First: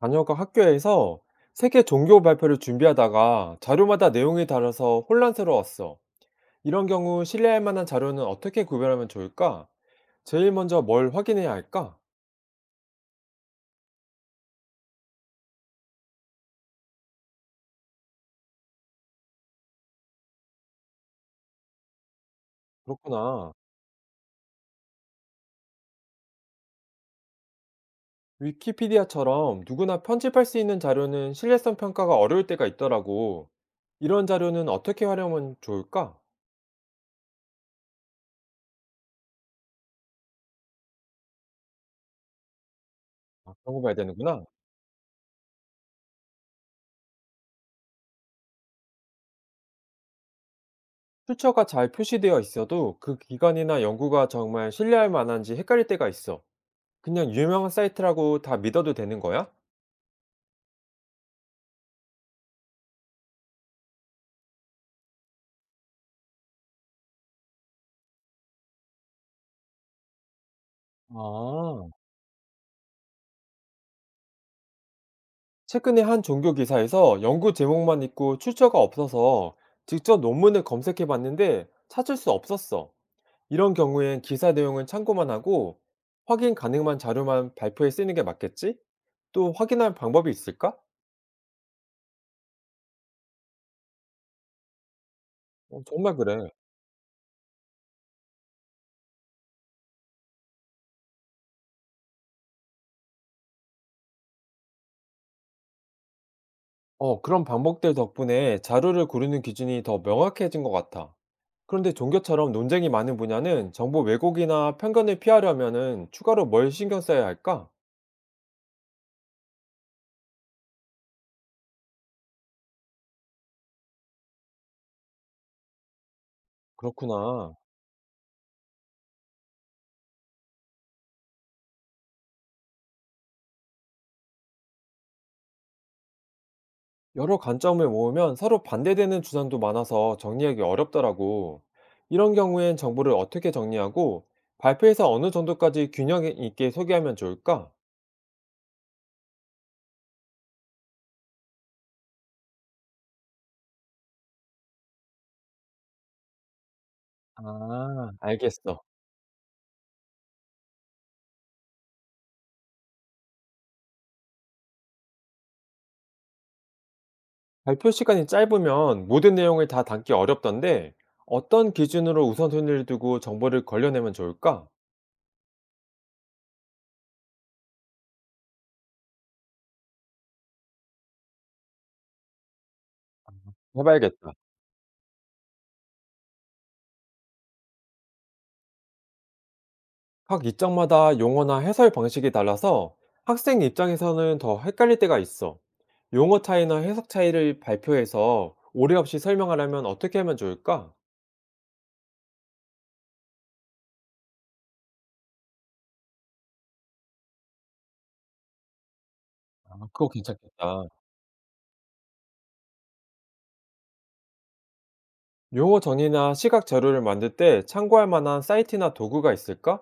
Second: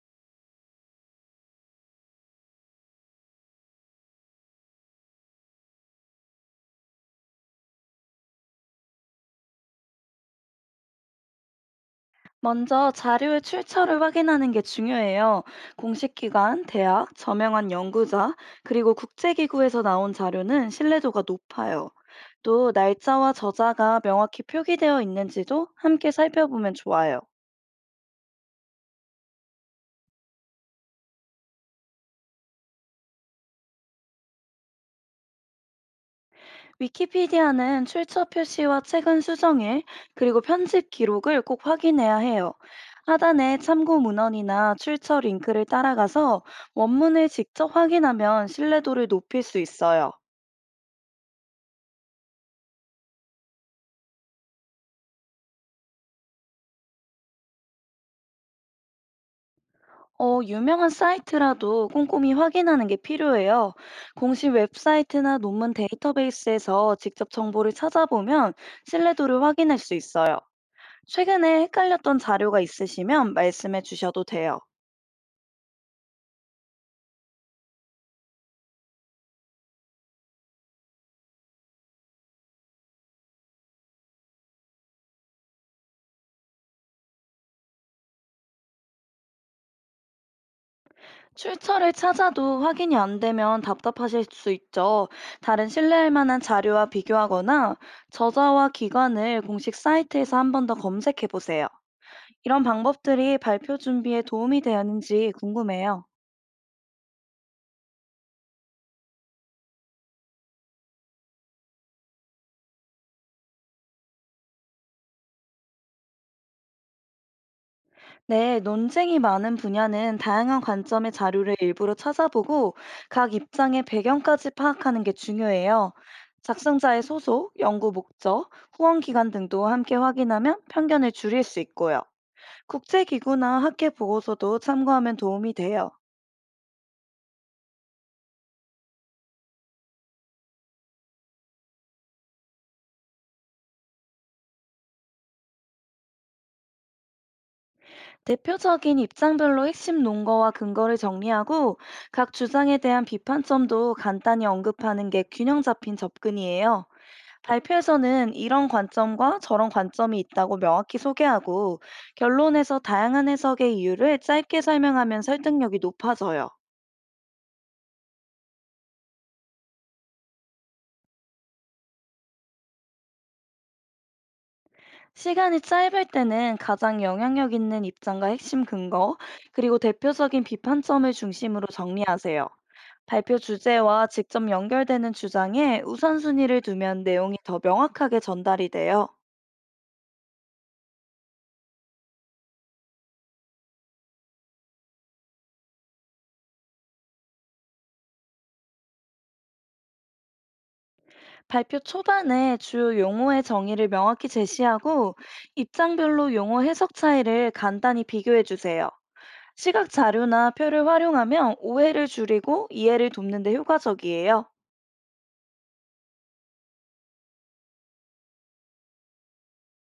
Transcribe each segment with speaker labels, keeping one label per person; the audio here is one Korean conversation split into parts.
Speaker 1: 자녀가 학교에서 세계 종교 발표를 준비하다가 자료마다 내용이 달라서 혼란스러웠어. 이런 경우 신뢰할 만한 자료는 어떻게 구별하면 좋을까? 제일 먼저 뭘 확인해야 할까?
Speaker 2: 먼저 자료의 출처를 확인하는 게 중요해요. 공식 기관, 대학, 저명한 연구자, 그리고 국제기구에서 나온 자료는 신뢰도가 높아요. 또 날짜와
Speaker 1: 그렇구나.
Speaker 2: 저자가 명확히 표기되어 있는지도 함께 살펴보면 좋아요.
Speaker 1: 위키피디아처럼 누구나 편집할 수 있는 자료는 신뢰성 평가가 어려울 때가 있더라고. 이런 자료는 어떻게 활용하면 좋을까?
Speaker 2: 위키피디아는 출처 표시와 최근 수정일, 그리고 편집 기록을 꼭 확인해야 해요.
Speaker 1: 아,
Speaker 2: 하단에
Speaker 1: 그런 거 봐야
Speaker 2: 참고
Speaker 1: 되는구나.
Speaker 2: 문헌이나 출처 링크를 따라가서 원문을 직접 확인하면 신뢰도를 높일 수 있어요.
Speaker 1: 출처가 잘 표시되어 있어도 그 기관이나 연구가 정말 신뢰할 만한지 헷갈릴 때가 있어. 그냥 유명한 사이트라고 다 믿어도 되는 거야?
Speaker 2: 어, 유명한 사이트라도 꼼꼼히 확인하는 게 필요해요. 공식 웹사이트나 논문 데이터베이스에서 직접 정보를 찾아보면 신뢰도를 확인할 수 있어요. 최근에
Speaker 1: 아,
Speaker 2: 헷갈렸던 자료가 있으시면 말씀해 주셔도 돼요.
Speaker 1: 최근에 한 종교 기사에서 연구 제목만 있고 출처가 없어서 직접 논문을 검색해 봤는데 찾을 수 없었어. 이런 경우엔 기사 내용은 참고만 하고 확인 가능한 자료만 발표에 쓰는 게 맞겠지? 또 확인할 방법이 있을까?
Speaker 2: 출처를 찾아도 확인이 안 되면 답답하실 수 있죠. 다른
Speaker 1: 어,
Speaker 2: 신뢰할
Speaker 1: 정말
Speaker 2: 만한
Speaker 1: 그래.
Speaker 2: 자료와 비교하거나 저자와 기관을 공식 사이트에서 한 번 더 검색해 보세요. 이런 방법들이 발표 준비에 도움이 되었는지 궁금해요.
Speaker 1: 어, 그런 방법들 덕분에 자료를 고르는 기준이 더 명확해진 것 같아. 그런데 종교처럼 논쟁이 많은 분야는 정보 왜곡이나 편견을 피하려면은 추가로 뭘 신경 써야 할까?
Speaker 2: 네, 논쟁이 많은 분야는 다양한 관점의 자료를 일부러 찾아보고 각 입장의 배경까지 파악하는 게 중요해요. 작성자의 소속,
Speaker 1: 그렇구나.
Speaker 2: 연구 목적, 후원 기관 등도 함께 확인하면 편견을 줄일 수 있고요. 국제기구나 학회 보고서도 참고하면 도움이 돼요.
Speaker 1: 여러 관점을 모으면 서로 반대되는 주장도 많아서 정리하기 어렵더라고. 이런 경우엔 정보를 어떻게 정리하고 발표에서 어느 정도까지 균형 있게 소개하면 좋을까?
Speaker 2: 대표적인 입장별로 핵심 논거와 근거를 정리하고 각 주장에 대한 비판점도 간단히 언급하는 게 균형 잡힌 접근이에요.
Speaker 1: 아,
Speaker 2: 발표에서는 이런
Speaker 1: 알겠어.
Speaker 2: 관점과 저런 관점이 있다고 명확히 소개하고 결론에서 다양한 해석의 이유를 짧게 설명하면 설득력이 높아져요.
Speaker 1: 발표 시간이 짧으면 모든 내용을 다 담기 어렵던데 어떤 기준으로 우선순위를 두고 정보를 걸려내면 좋을까?
Speaker 2: 시간이 짧을 때는 가장 영향력 있는 입장과 핵심 근거, 그리고 대표적인 비판점을 중심으로 정리하세요. 발표 주제와
Speaker 1: 해봐야겠다.
Speaker 2: 직접 연결되는 주장에 우선순위를 두면 내용이 더 명확하게 전달이 돼요.
Speaker 1: 각 입장마다 용어나 해설 방식이 달라서 학생 입장에서는 더 헷갈릴 때가 있어. 용어 차이나 해석 차이를 발표해서 오해 없이 설명하려면 어떻게 하면 좋을까?
Speaker 2: 발표 초반에 주요 용어의 정의를 명확히 제시하고 입장별로 용어 해석 차이를 간단히 비교해 주세요.
Speaker 1: 아,
Speaker 2: 시각
Speaker 1: 그거
Speaker 2: 자료나
Speaker 1: 괜찮겠다.
Speaker 2: 표를 활용하면 오해를 줄이고 이해를 돕는 데 효과적이에요.
Speaker 1: 용어 정의나 시각 자료를 만들 때 참고할 만한 사이트나 도구가 있을까?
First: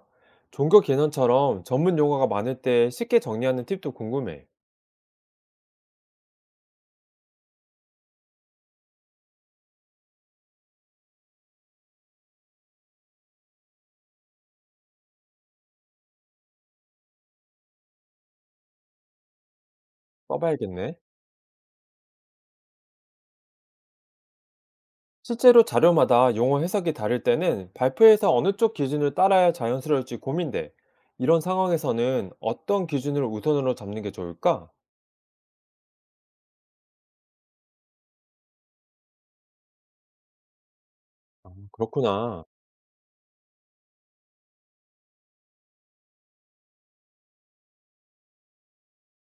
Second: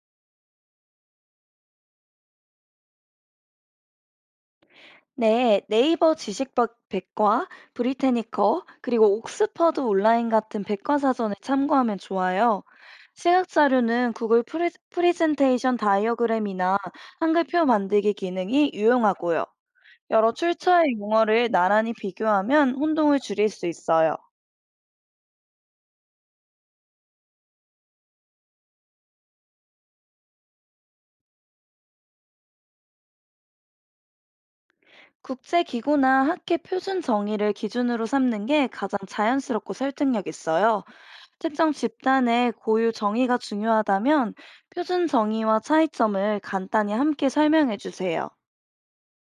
Speaker 1: 종교 개념처럼 전문 용어가 많을 때 쉽게 정리하는 팁도 궁금해.
Speaker 2: 네, 네이버 지식 백과, 브리테니커, 그리고 옥스퍼드 온라인 같은 백과사전을 참고하면 좋아요. 시각 자료는 구글 프리젠테이션 다이어그램이나 한글표 만들기 기능이 유용하고요. 여러 출처의
Speaker 1: 써봐야겠네.
Speaker 2: 용어를 나란히 비교하면 혼동을 줄일 수 있어요.
Speaker 1: 실제로 자료마다 용어 해석이 다를 때는 발표에서 어느 쪽 기준을 따라야 자연스러울지 고민돼. 이런 상황에서는 어떤 기준을 우선으로 잡는 게 좋을까?
Speaker 2: 국제기구나 학계 표준 정의를 기준으로 삼는 게 가장 자연스럽고 설득력 있어요. 특정
Speaker 1: 그렇구나.
Speaker 2: 집단의 고유 정의가 중요하다면 표준 정의와 차이점을 간단히 함께 설명해 주세요.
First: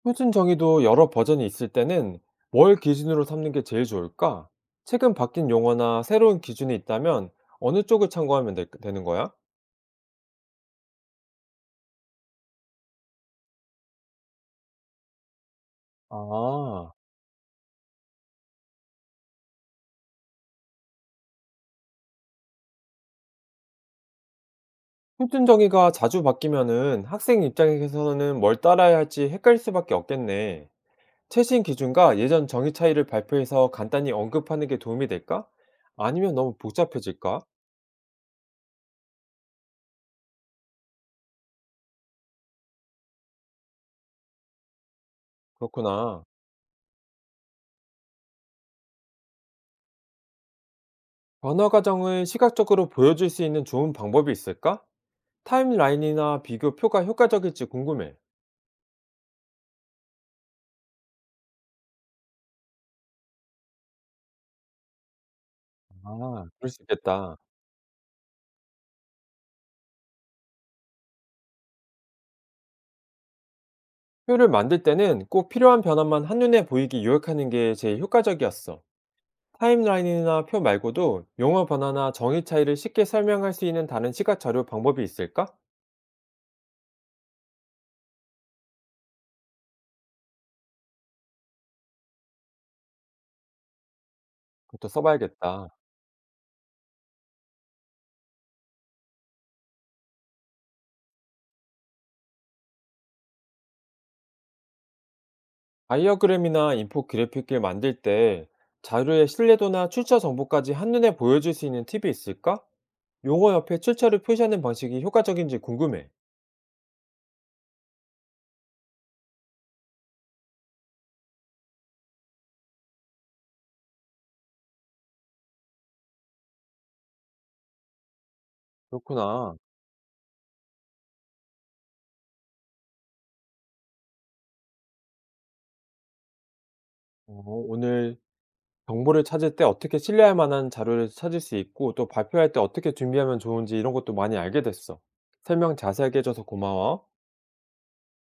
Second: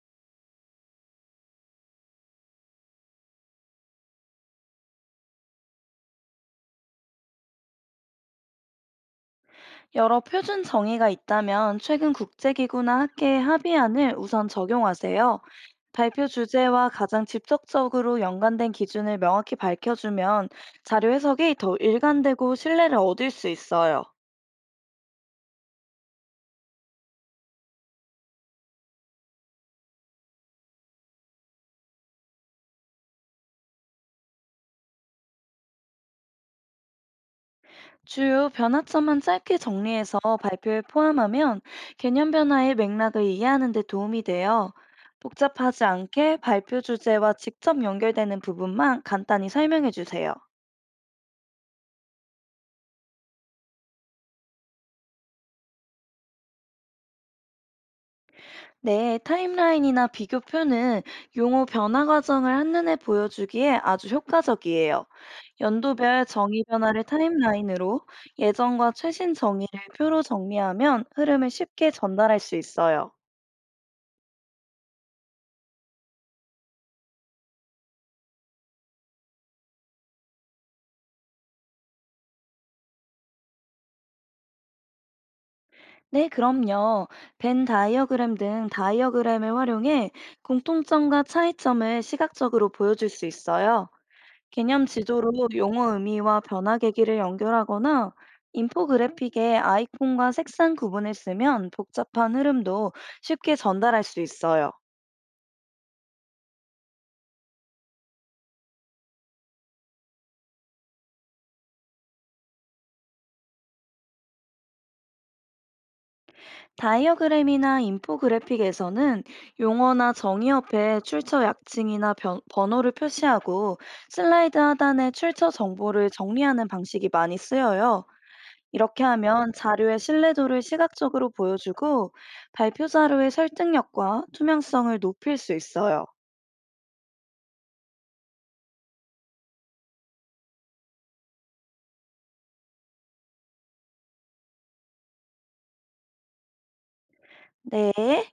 Speaker 1: 표준 정의도 여러 버전이 있을 때는 뭘 기준으로 삼는 게 제일 좋을까? 최근 바뀐 용어나 새로운 기준이 있다면 어느 쪽을 참고하면 되는 거야?
Speaker 2: 여러 표준 정의가 있다면 최근 국제기구나 학계의 합의안을 우선 적용하세요. 발표 주제와
Speaker 1: 아,
Speaker 2: 가장 직접적으로 연관된 기준을 명확히 밝혀주면 자료 해석이 더 일관되고 신뢰를 얻을 수 있어요.
Speaker 1: 표준 정의가 자주 바뀌면은 학생 입장에서는 뭘 따라야 할지 헷갈릴 수밖에 없겠네. 최신 기준과 예전 정의 차이를 발표해서 간단히 언급하는 게 도움이 될까? 아니면 너무 복잡해질까?
Speaker 2: 주요 변화점만 짧게 정리해서 발표에 포함하면 개념 변화의 맥락을 이해하는 데 도움이 돼요. 복잡하지
Speaker 1: 그렇구나.
Speaker 2: 않게 발표 주제와 직접 연결되는 부분만 간단히 설명해 주세요.
Speaker 1: 변화 과정을 시각적으로 보여줄 수 있는 좋은 방법이 있을까? 타임라인이나 비교표가 효과적일지 궁금해.
Speaker 2: 네, 타임라인이나 비교표는 용어 변화 과정을 한눈에 보여주기에 아주 효과적이에요. 연도별
Speaker 1: 아,
Speaker 2: 정의
Speaker 1: 그럴 수
Speaker 2: 변화를
Speaker 1: 있겠다.
Speaker 2: 타임라인으로 예전과 최신 정의를 표로 정리하면 흐름을 쉽게 전달할 수 있어요.
Speaker 1: 표를 만들 때는 꼭 필요한 변화만 한눈에 보이게 요약하는 게 제일 효과적이었어. 타임라인이나 표 말고도 용어 변화나 정의 차이를 쉽게 설명할 수 있는 다른 시각 자료 방법이 있을까?
Speaker 2: 네, 그럼요. 벤 다이어그램 등 다이어그램을 활용해 공통점과 차이점을 시각적으로 보여줄 수 있어요. 개념
Speaker 1: 그것도
Speaker 2: 지도로
Speaker 1: 써봐야겠다.
Speaker 2: 용어 의미와 변화 계기를 연결하거나 인포그래픽에 아이콘과 색상 구분을 쓰면 복잡한 흐름도 쉽게 전달할 수 있어요.
Speaker 1: 다이어그램이나 인포그래픽을 만들 때 자료의 신뢰도나 출처 정보까지 한눈에 보여줄 수 있는 팁이 있을까? 용어 옆에 출처를 표시하는 방식이 효과적인지 궁금해.
Speaker 2: 다이어그램이나 인포그래픽에서는 용어나 정의 옆에 출처 약칭이나 번호를 표시하고 슬라이드 하단에 출처 정보를 정리하는 방식이 많이 쓰여요. 이렇게 하면
Speaker 1: 그렇구나.
Speaker 2: 자료의 신뢰도를 시각적으로 보여주고 발표 자료의 설득력과 투명성을 높일 수 있어요.
Speaker 1: 어, 오늘 정보를 찾을 때 어떻게 신뢰할 만한 자료를 찾을 수 있고 또 발표할 때 어떻게 준비하면 좋은지 이런 것도 많이 알게 됐어. 설명 자세하게 해줘서 고마워.
Speaker 2: 네.